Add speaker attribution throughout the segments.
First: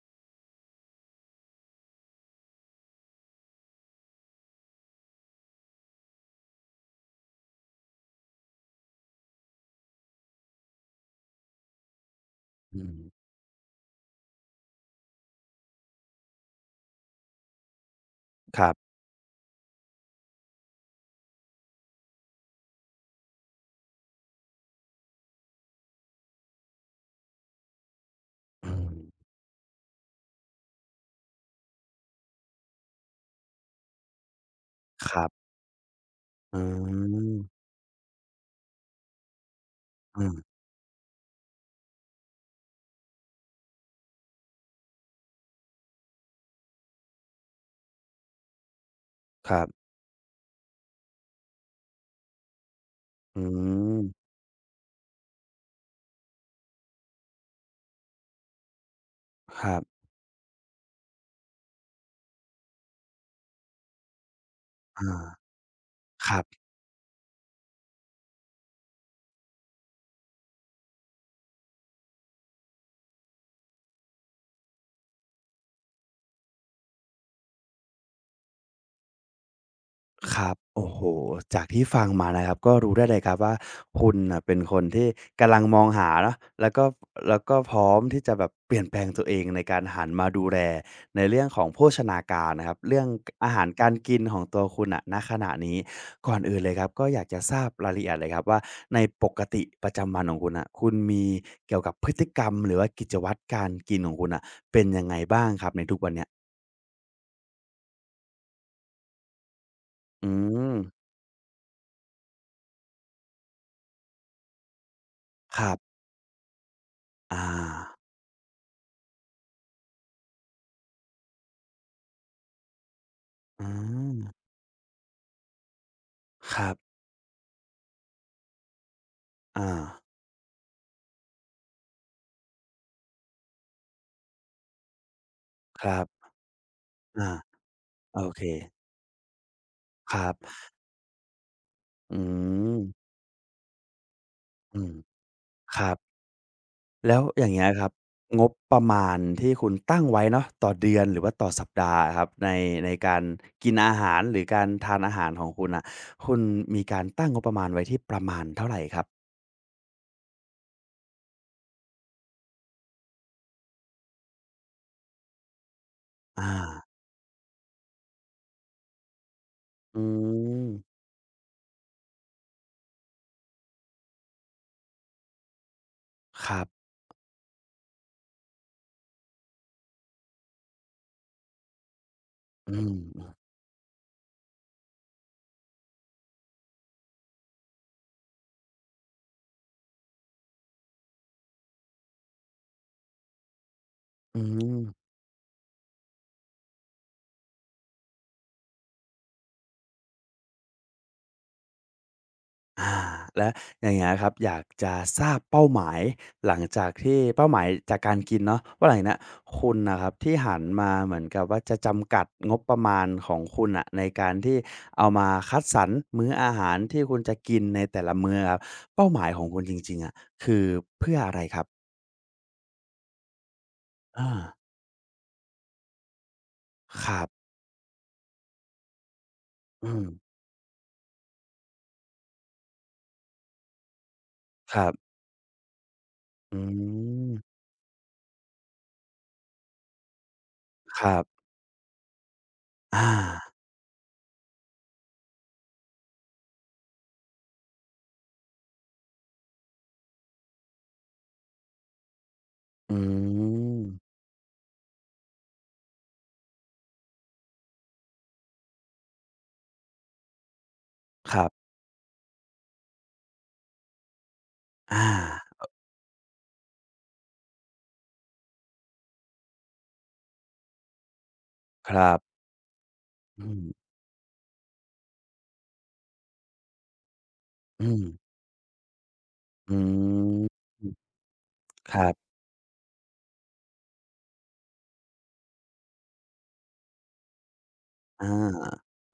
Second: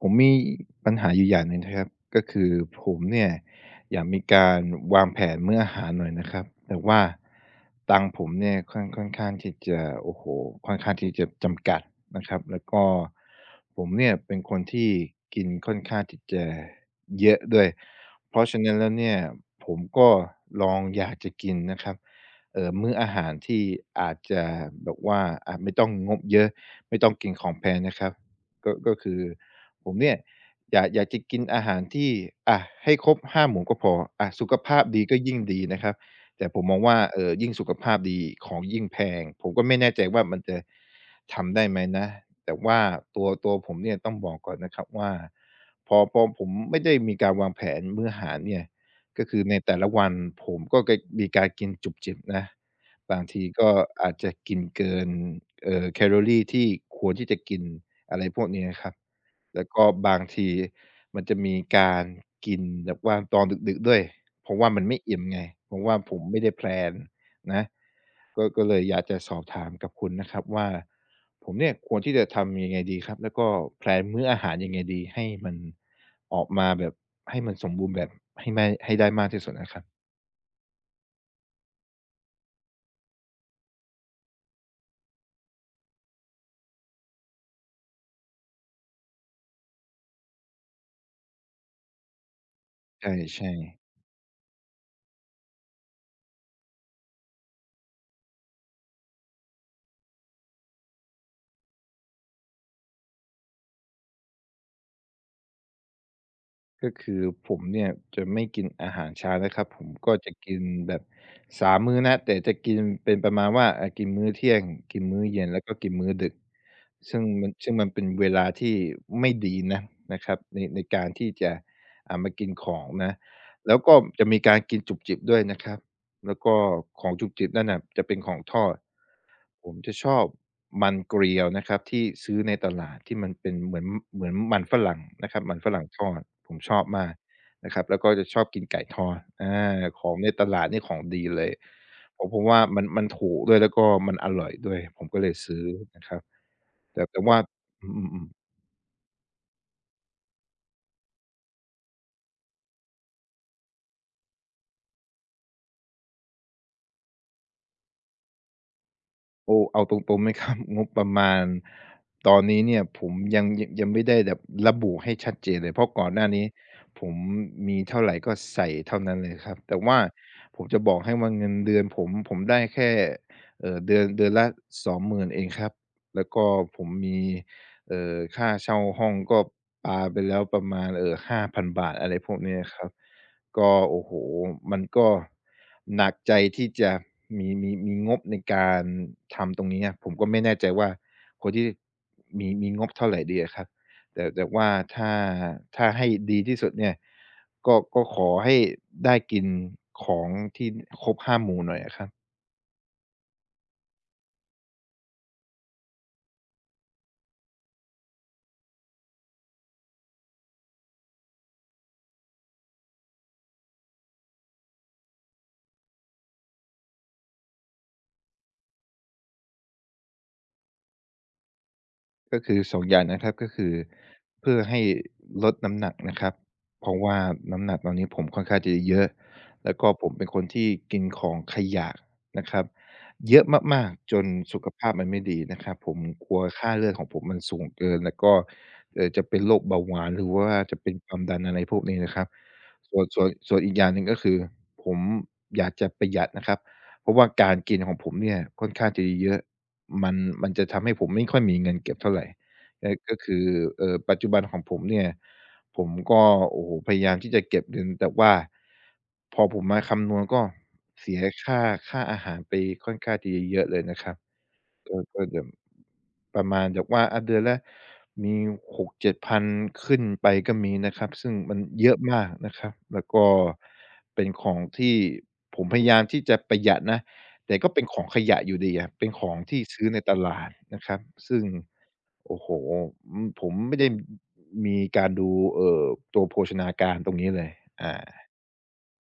Speaker 1: ผมมีปัญหาอยู่อย่างหนึ่งนะครับก็คือผมเนี่ยอยากมีการวางแผนมื้ออาหารหน่อยนะครับแต่ว่าตังค์ผมเนี่ยค่อนข้างที่จะโอ้โฮค่อนข้างที่จะจำกัดนะครับแล้ว
Speaker 2: อื
Speaker 1: ก็
Speaker 2: ม
Speaker 1: ผมเนี่ยเป็นคนที่กินค่อนข้างที่จะเยอะด้วยเพราะฉะ
Speaker 2: ครั
Speaker 1: นั้นแล้
Speaker 2: บ
Speaker 1: วเนี่ยผมก็ลองอยากจะกินนะครับมื้ออาหารที่อาจจะแบบว่าไม่ต้องงบเยอะไม่ต้องกินของแพงนะครับ
Speaker 2: อื
Speaker 1: ก็ก็
Speaker 2: ม
Speaker 1: คือ ผมเนี่ยอยากจะกินอาหารที่อะให้ครบ5หมู่ก็พออะสุขภาพดี
Speaker 2: ค
Speaker 1: ก็
Speaker 2: รั
Speaker 1: ยิ่ง
Speaker 2: บ
Speaker 1: ดีนะครับแต่
Speaker 2: อื
Speaker 1: ผมมองว่ายิ่ง
Speaker 2: ม
Speaker 1: สุขภาพดีของยิ่งแพงผมก็ไม่แน่ใจ
Speaker 2: อื
Speaker 1: ว่า
Speaker 2: ม
Speaker 1: มันจะทำได้ไหมนะแต่ว่าตัวผมเนี่ยต้องบอกก่อนนะครับว่าพอผมไม่ได้มีการวางแผนมื้ออาหารเนี่ยก็คือ
Speaker 2: ค
Speaker 1: ใน
Speaker 2: รั
Speaker 1: แต่ละ
Speaker 2: บ
Speaker 1: วันผมก็จะมีการกินจุบจิบนะบาง
Speaker 2: อื
Speaker 1: ทีก็
Speaker 2: ม
Speaker 1: อาจจะกินเกินแคลอรีที่ควรที่จะกินอะไรพวกนี้นะครับ
Speaker 2: ค
Speaker 1: แล้ว
Speaker 2: รับ
Speaker 1: ก็บางทีมันจะมีการกินแบบว่าตอนดึกๆด้วยเพราะว่ามันไม่
Speaker 2: อา
Speaker 1: อิ่มไงเพราะว่าผม
Speaker 2: ครั
Speaker 1: ไม่
Speaker 2: บ
Speaker 1: ได้แพลนนะก็เลยอยากจะสอบถามกับคุณนะครับว่าผมเนี่ยควรที่จะทำยังไงดีครับแล้วก็แพลนมื้ออาหารยังไงดีให้มันออกมาแบบให้มันสมบูรณ์แบบให้ไม่ให้ได้มากที่สุดอะครับ
Speaker 2: ครับโอ้โฮจากที่ฟังมานะครับ ก็รู้ได้เลยครับว่าคุณน่ะเป็นคนที่กำลังมองหาเนาะแล้วก็แล้วก็พร้อมที่จะแบบเปลี่ยนแปลงตัวเองในการหันมาดูแลในเรื่องของโภชนาการนะครับเรื่
Speaker 1: ใ
Speaker 2: องกอา
Speaker 1: ช่
Speaker 2: หารกา
Speaker 1: ๆ
Speaker 2: รกินของตัวคุณน่ะณขณะนี้ก่อนอื่นเลยครับก็อยากจะทราบรายละเอียดเลยครับว่าในปกติประจำวันของคุณน่ะคุณมีเกี่ยวกับพฤติกรรมหรือว่ากิจวัตรการกินของคุณน่ะเป็น
Speaker 1: ก็คือผมเนี่ยจะไม่กินอาหารเช้านะครับผมก็
Speaker 2: อื
Speaker 1: จะกิน
Speaker 2: ม
Speaker 1: แบบสามมื้อนะแต่จะกินเป็นประมาณว่ากินมื้อเที่ยงกินมื้อเย็น
Speaker 2: ค
Speaker 1: แล้ว
Speaker 2: รั
Speaker 1: ก็กิ
Speaker 2: บ
Speaker 1: นมื้อดึกซึ่ง
Speaker 2: อา
Speaker 1: มันซึ่งมันเป็นเวลาที่ไม่ดีนะนะครับในการที่จะมากินของนะ
Speaker 2: อื
Speaker 1: แล้วก็
Speaker 2: ม
Speaker 1: จะมีการกินจุบจิบด้วยนะครับแล้วก็
Speaker 2: ครับ
Speaker 1: ของจุบจิบนั่นน่ะจะเป็นของทอด
Speaker 2: อา
Speaker 1: ผมจะชอบมันเกรียวนะครับที่ซื้อในตลาดที่มันเป็นเหมือนเหมือนมันฝรั่งนะครับมันฝ
Speaker 2: ค
Speaker 1: รั่งท
Speaker 2: รั
Speaker 1: อด
Speaker 2: บ
Speaker 1: ผมชอบมาก
Speaker 2: อา
Speaker 1: นะครับแล้วก็
Speaker 2: โอ
Speaker 1: จะช
Speaker 2: เค
Speaker 1: อบกินไก่ทอดอาขอ
Speaker 2: ค
Speaker 1: งใน
Speaker 2: รั
Speaker 1: ต
Speaker 2: บ
Speaker 1: ลาดนี่ของดีเลย
Speaker 2: อื
Speaker 1: เพราะว่า
Speaker 2: ม
Speaker 1: มันถูกด้วยแล้วก็มันอร่อยด้วย
Speaker 2: อืม
Speaker 1: ผมก็เลยซื้อ
Speaker 2: ครับ
Speaker 1: นะครับแต่
Speaker 2: แล้
Speaker 1: แต่
Speaker 2: ว
Speaker 1: ว่า
Speaker 2: อย่างเงี้ยค
Speaker 1: อ
Speaker 2: รับ
Speaker 1: ืม
Speaker 2: ง
Speaker 1: ๆ
Speaker 2: บประมาณที่คุณตั้งไว้เนาะต่อเดือนหรือว่าต่อสัปดาห์อะครับในในการกินอาหารหรือการทานอาหารของคุณน่ะคุณมีการตั้งงบประมาณไว้ที่ประมาณเท่าไรครับ
Speaker 1: โอ้เอาตรงๆไหมครับ งบประมาณตอนนี้เนี่ยผมยังไม่ได้แบบระบุให้ชัดเจนเลยเพราะก่อนหน้า
Speaker 2: อา
Speaker 1: นี้ผมมีเท่าไรก็ใส่เท่านั้นเลยครับแต่ว่า
Speaker 2: อื
Speaker 1: ผ
Speaker 2: ม
Speaker 1: มจะบอกให้ว่าเงินเดือนผมได้แค่เดือนเดือนละ20,000เองครับแล้วก็
Speaker 2: ครั
Speaker 1: ผ
Speaker 2: บ
Speaker 1: มมีค่าเช่าห้องก็ปาไปแล้วประมาณ5,000บาทอะไรพวกเนี้ย
Speaker 2: อื
Speaker 1: ครับ
Speaker 2: ม
Speaker 1: ก็โอ้โหมันก็หนักใจที่จะมีงบในการทำตรงนี้อะผมก็ไม่แน่ใจว่าคนที่มีงบเท่าไหร่ดีอะครับแต่
Speaker 2: อื
Speaker 1: แต่ว่า
Speaker 2: ม
Speaker 1: ถ้าถ้าให้ดีที่สุดเนี่ยก็ขอให้ได้กินของที่ครบหาหมู่หน่อยอะครับ
Speaker 2: อาแล้วอย่างเงี้ยครับอยากจะทราบเป้าหมายหลังจากที่เป้าหมายจากการกินเนาะว่าหลังเนี้ยคุณน่ะครับที่หันมาเหมือนกับว่าจะจำกัดงบประมาณของคุณน่ะในการที่เอามาคัดสรรมื้ออาหารที่คุณจะกินในแต่ละมื้ออะครับเป้าหมายของคุณจริงๆอะคือเพื่ออะไรครับ
Speaker 1: ก็คือ2องอย่างนะครับก็คือ
Speaker 2: อา
Speaker 1: เพื่อให้ลดน้ำหนักนะครับเพราะ
Speaker 2: ค
Speaker 1: ว่า
Speaker 2: รับ
Speaker 1: น้ำหนักตอนนี้ผมค่อนข้างจะเยอะแล้วก็
Speaker 2: อืม
Speaker 1: ผมเป็นคนที่กินของขยะนะครับเยอะมากๆจนสุข
Speaker 2: ครั
Speaker 1: ภาพมัน
Speaker 2: บ
Speaker 1: ไม่ดีนะครับผมกลัว
Speaker 2: อื
Speaker 1: ค่าเลือดของผม
Speaker 2: ม
Speaker 1: มันสูงเกินแล้วก็จะเป็นโรคเบาหวานหรือว่าจะเป็น
Speaker 2: ค
Speaker 1: ค
Speaker 2: รั
Speaker 1: วาม
Speaker 2: บ
Speaker 1: ดันอะไรพวกนี้นะครับส่วน
Speaker 2: อา
Speaker 1: ส่วนส่วนอีกอย่างหนึ่งก็คือผมอยากจะประหยัดนะครับเพราะว่าการกินของผมเนี่ยค่อนข้างจะเยอะ มันมันจะทำให้ผมไม่ค่อยมีเงินเก็บเท่าไรเออ
Speaker 2: อื
Speaker 1: ก็คือ
Speaker 2: ม
Speaker 1: ปัจจุบันของผมเนี่ยผมก็โอ้โฮพยายามที่จะเก็บเงินแต่ว่าพอผมมาคำนวณก็เสีย
Speaker 2: ครั
Speaker 1: ค่า
Speaker 2: บ
Speaker 1: อาหารไปค่อนข้างที่จะเยอะเลยนะครับ ก็
Speaker 2: อา
Speaker 1: ก็จะประมาณแบบว่าอาเดือนละมี6เจ็ดพันขึ้นไปก็มีนะครับซึ่งมันเย
Speaker 2: ค
Speaker 1: อะ
Speaker 2: รั
Speaker 1: มาก
Speaker 2: บ
Speaker 1: นะครับแล้วก็
Speaker 2: อืม
Speaker 1: เป็นของที่ผมพยายามที่จะประหยัดนะแต่ก็เป็น
Speaker 2: อื
Speaker 1: ข
Speaker 2: ม
Speaker 1: องขยะอยู่ดีอะเป็นของที่
Speaker 2: อื
Speaker 1: ซื้อในตลาด
Speaker 2: ม
Speaker 1: นะครับซึ่ง
Speaker 2: ครับ
Speaker 1: โอ้โฮอืมผมไม่ได้มีการดูเอ่อตัวโภชนาการตรงนี้เลยอา
Speaker 2: อา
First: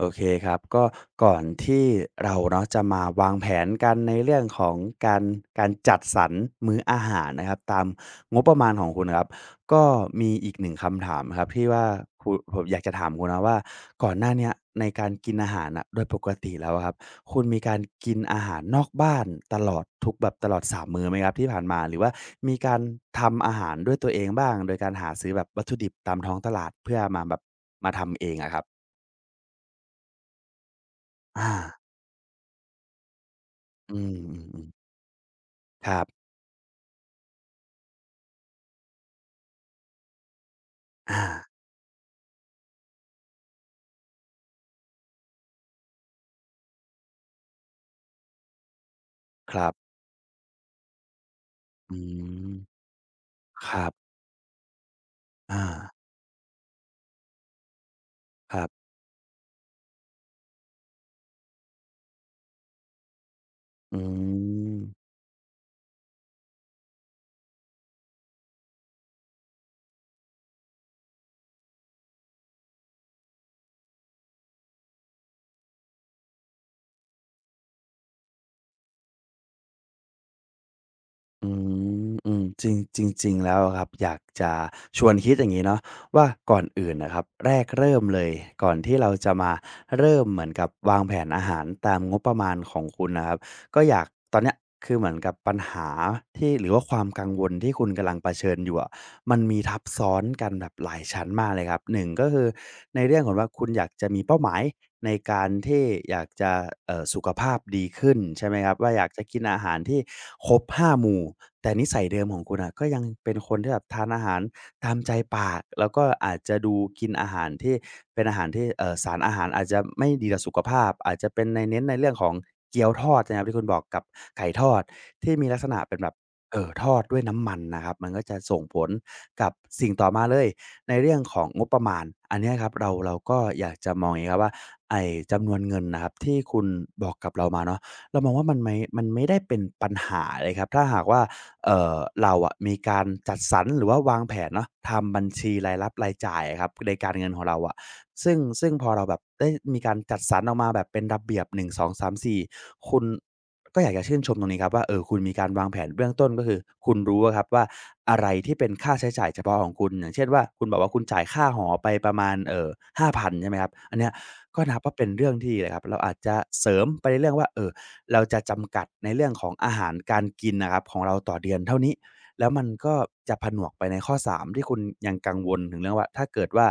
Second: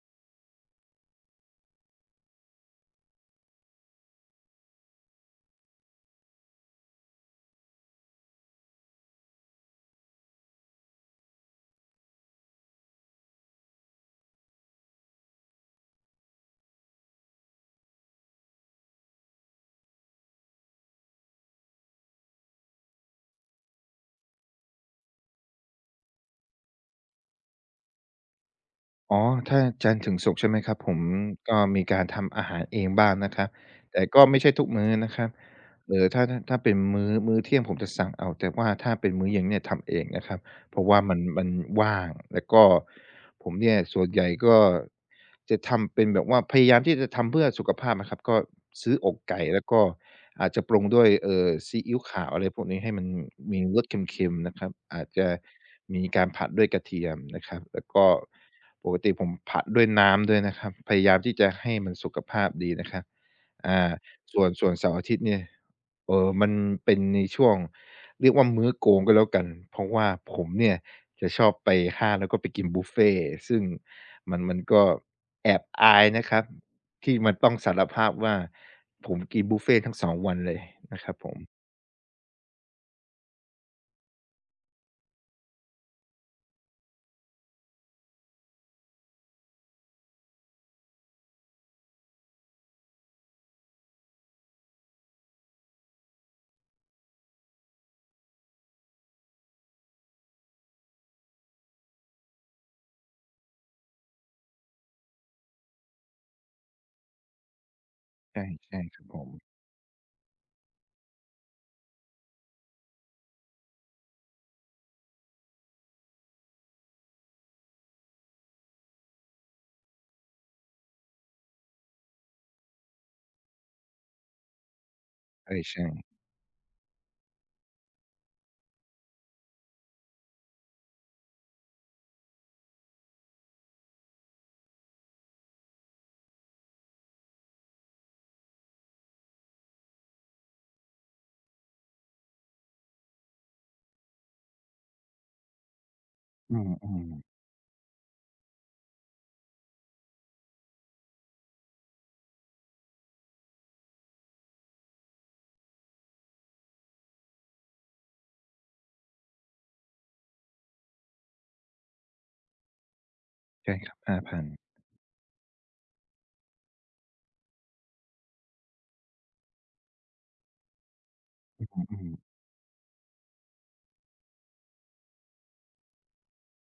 Speaker 2: โอเคครับก็ก่อนที่เราเนาะจะมาวางแผนกันในเรื่องของการการจัดสรรมื้ออาหารนะครับตามงบประมาณของคุณครับก็มีอีกหนึ่งคำถามครับที่ว่าคุณผมอยากจะถามคุณนะว่าก่อนหน้าเนี้ยในการกินอาหารน่ะโดยปกติแล้วอะครับคุณมีการกินอาหารนอกบ้านตลอดทุกแบบตลอดสามมื้อไหมครับที่ผ่านมาหรือว่ามีการทำอาหารด้วยตัวเองบ้างโดยการหาซื้อแบบวัตถุดิบตามท้องตลาดเพื่อมาแบบมาทำเองอะครับ
Speaker 1: อ๋อถ้าจันทร์ถึงศุกร์ใช่ไหมครับผม
Speaker 2: อา
Speaker 1: ก็มีการทำอาหารเองบ้างนะครับ
Speaker 2: อื
Speaker 1: แต่
Speaker 2: ม
Speaker 1: ก็
Speaker 2: อ
Speaker 1: ไม่ใช่
Speaker 2: ื
Speaker 1: ทุ
Speaker 2: ม
Speaker 1: กมื้
Speaker 2: ๆ
Speaker 1: อนะครับ
Speaker 2: ค
Speaker 1: เอ่
Speaker 2: รับ
Speaker 1: อถ้าเป็นมื้อเที่ยงผมจะสั่งเอาแต่ว่าถ้าเป็นมื้อเย็นเนี่ยทำเองนะครับ เพราะว่ามัน
Speaker 2: อา
Speaker 1: มันว่างแล้วก็ผมเนี่ยส่วนใหญ่ก็จะทำเป็นแบบว่าพยายามที่จะทำเพื่อสุขภาพนะครับก็ซื้ออกไก่
Speaker 2: ค
Speaker 1: แล้ว
Speaker 2: รับ
Speaker 1: ก็อาจจะปรุงด้วยซี
Speaker 2: อื
Speaker 1: อิ๊วขาวอะไร
Speaker 2: ม
Speaker 1: พวกนี้ให้มันมี
Speaker 2: ค
Speaker 1: ร
Speaker 2: รั
Speaker 1: ส
Speaker 2: บ
Speaker 1: เค็มๆนะครับอาจจะ
Speaker 2: อา
Speaker 1: มีการผัดด้วยกระเทียมนะครับแล้วก็
Speaker 2: ครั
Speaker 1: ป
Speaker 2: บ
Speaker 1: กติผมผัดด้วยน้ำด้วยนะครับพยายามที่จะให้มันสุขภาพดีนะครับอ่า
Speaker 2: อื
Speaker 1: ส่วนเสาร์อา
Speaker 2: ม
Speaker 1: ทิตย์เนี่ย เออมันเป็นในช่วงเรียกว่ามื้อโกงก็แล้วกัน เพราะว่าผมเนี่ยจะชอบไปห้างแล้วก็ไปกินบุฟเฟต์ซึ่งมันก็แอบอายนะครับที่มันต้องสารภาพว่าผมกินบุฟเฟต์ทั้งสองวันเลยนะครับผม
Speaker 2: อืมอืมจริงจริงๆแล้วอะครับอยากจะชวนคิดอย่างงี้เนาะว่าก่อนอื่นน่ะครับแรกเริ่มเลยก่อนที่เราจะมาเริ่มเหมือนกับวางแผนอาหารตามงบประมาณของคุณน่ะครับ ก็อยากตอนเนี้ยคือเหมือนกับปัญหาที่หรือว่าความกังวลที่คุณกำลังเผชิญอยู่อะมันมีทับซ้อนกันแบบหลายชั้นมากเลยครับหนึ่งก็คือในเรื่องของว่าคุณอยากจะมีเป้าหมายในการที่อยากจะสุขภาพดีขึ้น
Speaker 1: ใช่
Speaker 2: ใช่ไหมครับ
Speaker 1: ใช่
Speaker 2: ว่า
Speaker 1: ค
Speaker 2: อ
Speaker 1: รับ
Speaker 2: ยาก
Speaker 1: ผ
Speaker 2: จะ
Speaker 1: ม
Speaker 2: กินอาหารที่ครบ5หมู่แต่นิสัยเดิมของคุณน่ะก็ยังเป็นคนที่แบบทานอาหาร ตามใจปากแล้วก็อาจจะดูกินอาหารที่เป็นอาหารที่สารอาหารอาจจะไม่ดีต่อสุขภาพอาจจะเป็นในเน้นในเรื่องของเกี๊ยวทอดนะครับที่คุณบอกกับไก่ทอดที่มีลักษณะ
Speaker 1: ใช่
Speaker 2: เป็นแบบ
Speaker 1: ๆ
Speaker 2: ทอดด้วยน้ำมันนะครับมันก็จะส่งผลกับสิ่งต่อมาเลยในเรื่องของงบประมาณอันเนี้ยครับเราก็อยากจะมองอย่างงี้ครับว่าไอ้จำนวนเงินนะครับที่คุณบอกกับเรามาเนาะเรามองว่ามันไม่ได้เป็นปัญหาเลยครับถ้าหากว่า เอ่อเราอะมีการจัดสรรหรือว่าวางแผนเนาะทำบัญชีรายรับรายจ่าย
Speaker 1: อื
Speaker 2: อะครับในการเงิน
Speaker 1: ม
Speaker 2: ของเราอะซึ่งพอเราแบบได้มีการจัดสรรออกมาแบบเป็นระเบียบหนึ่งสองสามสี่คุณก็อยากจะชื่นชมตรงนี้ครับว่าเออคุณมีการวางแผนเบื้องต้นก็คือคุณรู้อะครับว่าอะไรที่เป็นค่าใช้จ่ายเฉพาะของคุณอย่างเช่นว่าคุณบอกว่าคุณจ่ายค่าหอไปประมาณห้าพันใช่ไหมค
Speaker 1: ๆ
Speaker 2: รับ
Speaker 1: ใช่ครั
Speaker 2: อั
Speaker 1: บ
Speaker 2: นเนี้ย
Speaker 1: 5,000
Speaker 2: ก็นับว่าเป็นเรื่องที่ดีเลยครับเราอาจจะเสริมไปในเรื่องว่าเอ่อ เราจะจำกัดในเรื่องของอาหารการกินนะครับของเราต่อเดือนเท่านี้
Speaker 1: อืม
Speaker 2: แล้วมันก็จะผนวกไปในข้อ3ที่คุณยังกังวลถึงเรื่องว่าถ้าเกิดว่า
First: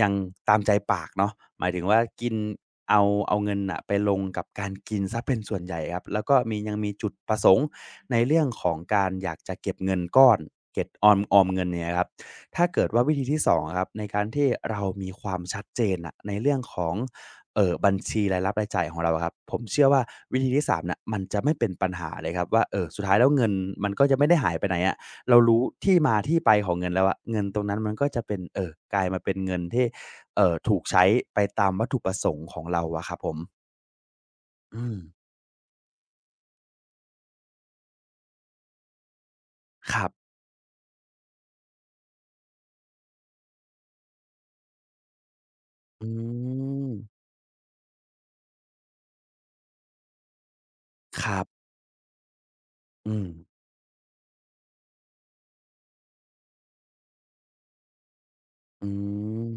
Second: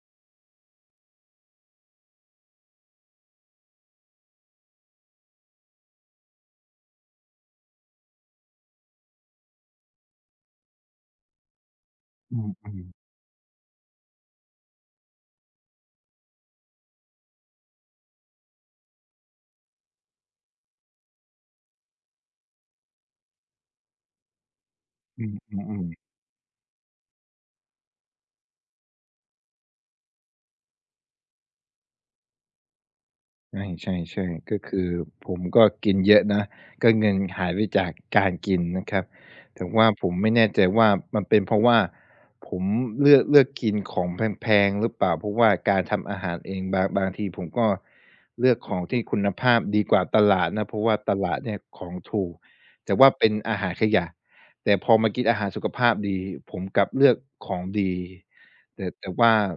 Speaker 2: ยังตามใจปากเนาะหมายถึงว่ากินเอาเอาเงินน่ะไปลงกับการกินเสียเป็นส่วนใหญ่ครับแล้วก็มียังมีจุดประสงค์ในเรื่องของการอยากจะเก็บเงินก้อนเก็บออมเงินเนี่ยครับ
Speaker 1: ๆอื
Speaker 2: ถ้า
Speaker 1: ม
Speaker 2: เกิดว่าวิธีที่2องอะครับในการที่เรามีความชัดเจนน่ะในเรื่องของ บัญชีรายรับรายจ่ายของเราอะครับผมเชื่อว่าวิธีที่สามน่ะมันจะไม่เป็นปัญหาเลยครับว่าสุดท้ายแล้วเงินมันก็จะไม่ได้หายไปไหนอะ
Speaker 1: ๆอื
Speaker 2: เรารู้
Speaker 1: ม
Speaker 2: ที่
Speaker 1: ๆๆ
Speaker 2: มาที่ไปของเงินแล้วอะเงินตรงนั้นมันก็จะเป็นกลายมาเป็นเงินที่ถูกใช้ไปตามวัตถุประสงค์ของเราอะครับผม
Speaker 1: ใช่ใช่ใช่ก็คื
Speaker 2: อื
Speaker 1: อ
Speaker 2: ม
Speaker 1: ผมก็กินเยอะนะก็เงินหายไปจากการกินนะครับแต่ว่า
Speaker 2: ค
Speaker 1: ผ
Speaker 2: รั
Speaker 1: มไม่
Speaker 2: บ
Speaker 1: แน่ใจว่ามันเป็นเพราะว่าผมเลือกกินของแพงๆหรือเปล่าเพราะว่าการ
Speaker 2: อื
Speaker 1: ทำอาหารเองบาง
Speaker 2: ม
Speaker 1: บางทีผมก็เลือกของที่คุณภาพดีกว่าตลาดนะเพราะว่าต
Speaker 2: ค
Speaker 1: ลาด
Speaker 2: รั
Speaker 1: เนี่ย
Speaker 2: บ
Speaker 1: ของถูกแต่ว่า
Speaker 2: อืม
Speaker 1: เป็นอาหารขยะแต่พอมากินอาหารสุขภาพดีผมกลับเลือกของดี
Speaker 2: อื
Speaker 1: แต่ว่า
Speaker 2: ม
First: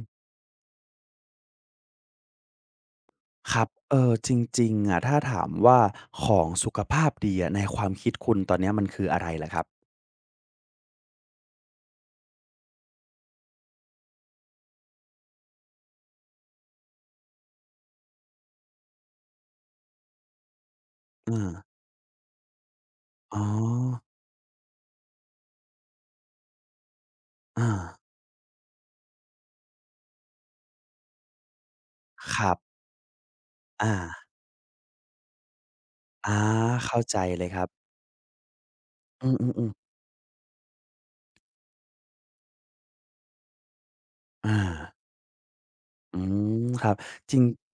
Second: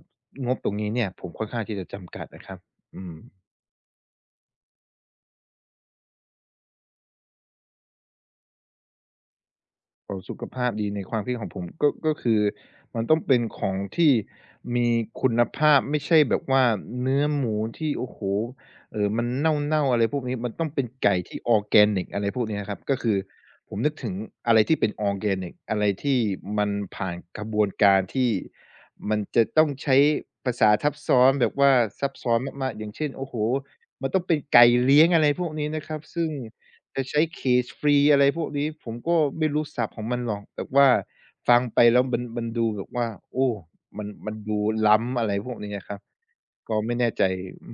Speaker 1: งบตรงนี้เนี่ยผมค่อนข้างที่จะจำกัดนะครับอืม
Speaker 2: ครับจริงๆอะถ้าถามว่าของสุขภาพดีอะในความคิดคุณตอนเนี้ยมันคืออะไรเหรอครับ
Speaker 1: เอาสุขภาพดีในความคิดของผมก็ก็คือมันต้องเป็นของที่มีคุณภาพไม่ใช่แบบว่าเนื้อหมูที่โอ้โฮมันเน่าๆอะไรพวกนี้มันต้องเป็นไก่
Speaker 2: เอ
Speaker 1: ที่อ
Speaker 2: อ
Speaker 1: อร์แกนิกอะไรพวกนี้นะครับก็คือ
Speaker 2: อ๋อ
Speaker 1: ผมนึกถึงอะไรที่เป็นออร์แกนิกอะไรที่มันผ่านกระบวน
Speaker 2: อา
Speaker 1: การที่มันจะต้องใช้ภาษาทับซ้อนแบบว่าซับซ้อ
Speaker 2: ค
Speaker 1: น
Speaker 2: รั
Speaker 1: มาก
Speaker 2: บ
Speaker 1: ๆอย่างเช่นโอ้โฮ
Speaker 2: อ่า
Speaker 1: มันต้องเป็นไก่เลี้ยงอะไรพวกนี้นะครับซึ่ง
Speaker 2: อาเข้า
Speaker 1: จะ
Speaker 2: ใจ
Speaker 1: ใช้
Speaker 2: เลยครับ
Speaker 1: cage free อะไรพวกนี้ผมก็
Speaker 2: อื
Speaker 1: ไม่รู้
Speaker 2: อๆ
Speaker 1: ศั
Speaker 2: ๆ
Speaker 1: พท์ของมันหรอกแต่ว่าฟังไปแล้วมันดูแบบว่าโอ้มัน
Speaker 2: อา
Speaker 1: ดูล้ำอะไรพวกนี้อะครับ
Speaker 2: อืม
Speaker 1: ก็
Speaker 2: ครั
Speaker 1: ไม่
Speaker 2: บ
Speaker 1: แน่ใจ
Speaker 2: จริง
Speaker 1: อื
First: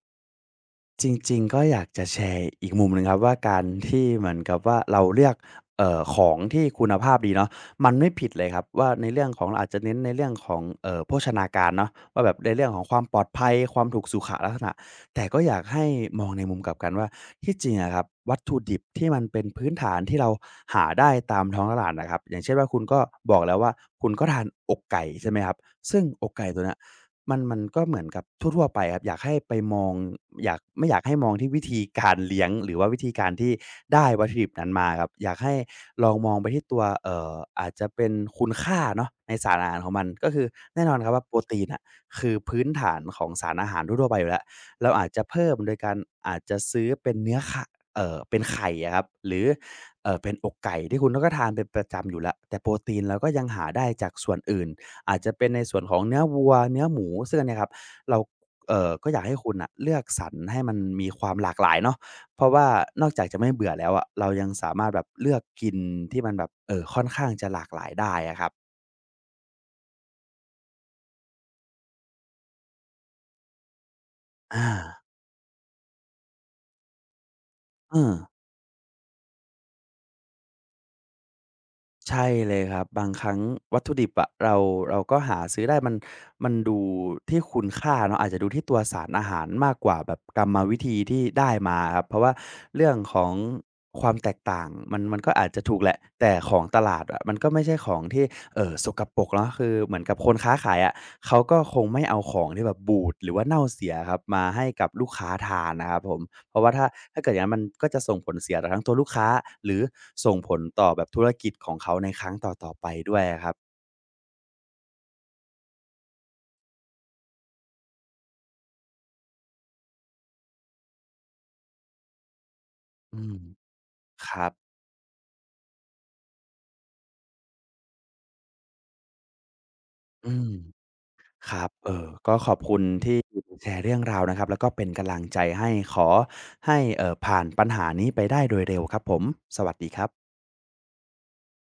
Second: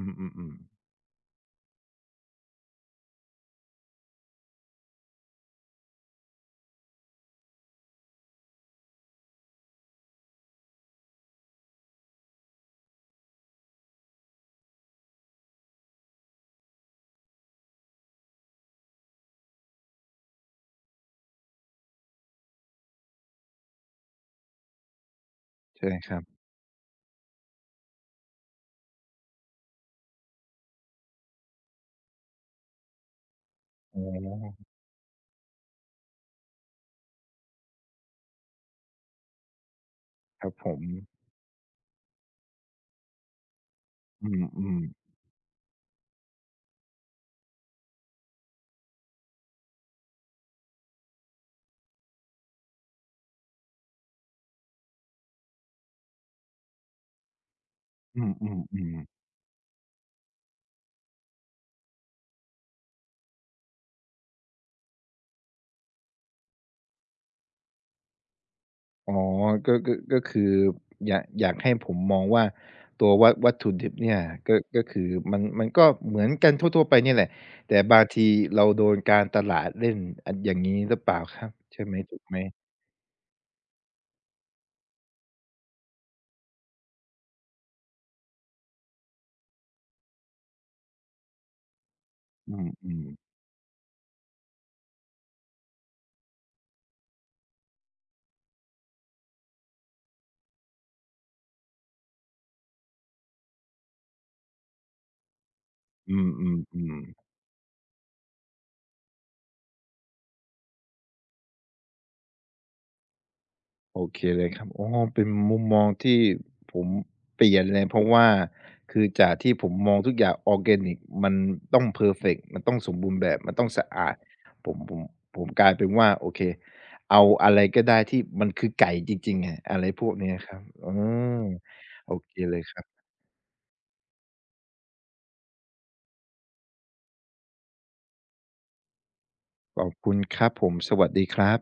Speaker 1: ม
Speaker 2: จริงๆก็อยากจะแชร์อีกมุมหนึ่งครับว่าการที่เหมือนกับว่าเราเลือกของที่คุณภาพดีเนาะมันไม่ผิดเลยครับว่าในเรื่องของเราอาจจะเน้นในเรื่องของโภชนาการเนาะว่าแบบในเรื่องของความปลอดภัยความถูกสุขลักษณะแต่ก็อยากให้มองในมุมกลับกันว่าที่จริงอะครับวัตถุดิบที่มันเป็นพื้นฐานที่เราหาได้ตามท้องตลาดน่ะครับอย่างเช่นว่าคุณก็บอกแล้วว่าคุณก็ทานอกไก่ใช่ไหมครับ
Speaker 1: ๆๆใช่
Speaker 2: ซึ่ง
Speaker 1: ครั
Speaker 2: อ
Speaker 1: บ
Speaker 2: กไก่ตัวเนี้ย มันก็เหมือนกับทั่วๆไปครับอยากให้ไปมองอยากไม่อยากให้มองที่วิธีการเลี้ยงหรือว่าวิธีการที่
Speaker 1: อ๋
Speaker 2: ได้วัตถุดิบ
Speaker 1: อ
Speaker 2: นั้นมาครับอยากให้ลองมองไปที่ตัวอาจจะเป็นคุณค่าเนาะในสารอาหารของมันก็คื
Speaker 1: ค
Speaker 2: อ
Speaker 1: รับผม
Speaker 2: แน่นอนครับว่าโปรตีนน่ะคือพื้นฐานของสารอาหารทั่วๆไปอ
Speaker 1: อื
Speaker 2: ยู่แล้ว
Speaker 1: ม
Speaker 2: เราอาจ
Speaker 1: ๆ
Speaker 2: จะเพิ่มโดยการอาจจะซื้อเป็นเนื้อขะเป็นไข่อะครับหรือเป็นอกไก่ที่คุณก็ทานเป็นประจำอยู่แล้วแต่โปรตีนเราก็ยังหาได้จากส่วนอื่น อาจจะเป็นในส่วนของเนื้อวัวเนื้อหมูซึ่งอันเนี้ยครับ เรา
Speaker 1: อืม
Speaker 2: ก็
Speaker 1: ๆ
Speaker 2: อยา
Speaker 1: ๆ
Speaker 2: กให้คุณน่ะเลือกสรรให้มันมีความหลากหลายเนาะเพราะว่านอกจากจะไม่เบื่อแล้วอะเรายังสามารถแบบเลือกกินที่มันแบบ ค่อนข้างจะหลากหลายได้อะครับ
Speaker 1: อ๋อก็ก็คืออยากให้ผมมองว่าตัววัตถุดิบเนี่ยก็
Speaker 2: อา
Speaker 1: ก็คือมันก็เหมือนกันทั่วๆไปเนี่ยแหละแต่
Speaker 2: เอ
Speaker 1: บาง
Speaker 2: อ
Speaker 1: ทีเราโดนการตลาดเล่นออย่างงี้หรือเปล่าครับใช่ไหมถูก
Speaker 2: ใช่
Speaker 1: ไหม
Speaker 2: เลยครับบางครั้งวัตถุดิบอะเราก็หาซื้อได้มันดูที่คุณค่าเนาะอาจจะดูที่ตัวสารอาหารมากกว่าแบบกรรมวิธีที่ได้มาอะครับเพราะว่า
Speaker 1: อืม
Speaker 2: เรื่
Speaker 1: อื
Speaker 2: อง
Speaker 1: ม
Speaker 2: ของความแตกต่างมันก็อาจจะถูกแหละแต่ของตลาดอะมันก็ไม่ใช่ของที่สกปรกเนาะคือเหมือนกับคนค้าขายอะเขาก็คงไม่เอาของที่แบบบูดหรือว่าเน่าเสียอะครับมาให้กับลูกค้าทานนะครับผ
Speaker 1: อื
Speaker 2: ม
Speaker 1: มอื
Speaker 2: เพ
Speaker 1: ม
Speaker 2: ราะว่า
Speaker 1: อื
Speaker 2: ถ้า
Speaker 1: ม
Speaker 2: ถ้าเกิดอย่างนั้นมันก็จะส่งผลเสียต่อทั้งตัวลูกค้าหรือส่งผลต่อแบบธุรกิจของเขาในครั้งต่อๆไปด้วยอะครับ
Speaker 1: โอเคเลยครับโอ้เป็นมุมมองที่ผมเปลี่ยนเลยเพราะว่าคือจากที่ผมมองทุกอย่างออร์แกนิกมันต้องเพอร์เฟกต์มันต้องสมบูรณ์
Speaker 2: อื
Speaker 1: แบ
Speaker 2: ม
Speaker 1: บมันต้องสะอาด
Speaker 2: ครับ
Speaker 1: ผมผมผมกลายเป็นว่าโอเคเอาอะไรก็ได้ที่มันคือไก่จริงๆอะอะไรพวกเนี้
Speaker 2: อื
Speaker 1: ย
Speaker 2: ม
Speaker 1: ครับเออ
Speaker 2: ครับ
Speaker 1: โอเค
Speaker 2: ก็ขอ
Speaker 1: เล
Speaker 2: บ
Speaker 1: ยค
Speaker 2: คุณ
Speaker 1: รับ
Speaker 2: ที่แชร์เรื่องราวนะครับแล้วก็เป็นกำลังใจให้ขอให้ผ่านปัญหานี้ไปได้โดยเร็วครับผมสวัส
Speaker 1: ขอ
Speaker 2: ดี
Speaker 1: บ
Speaker 2: ครับ
Speaker 1: คุณครับผมสวัสดีครับ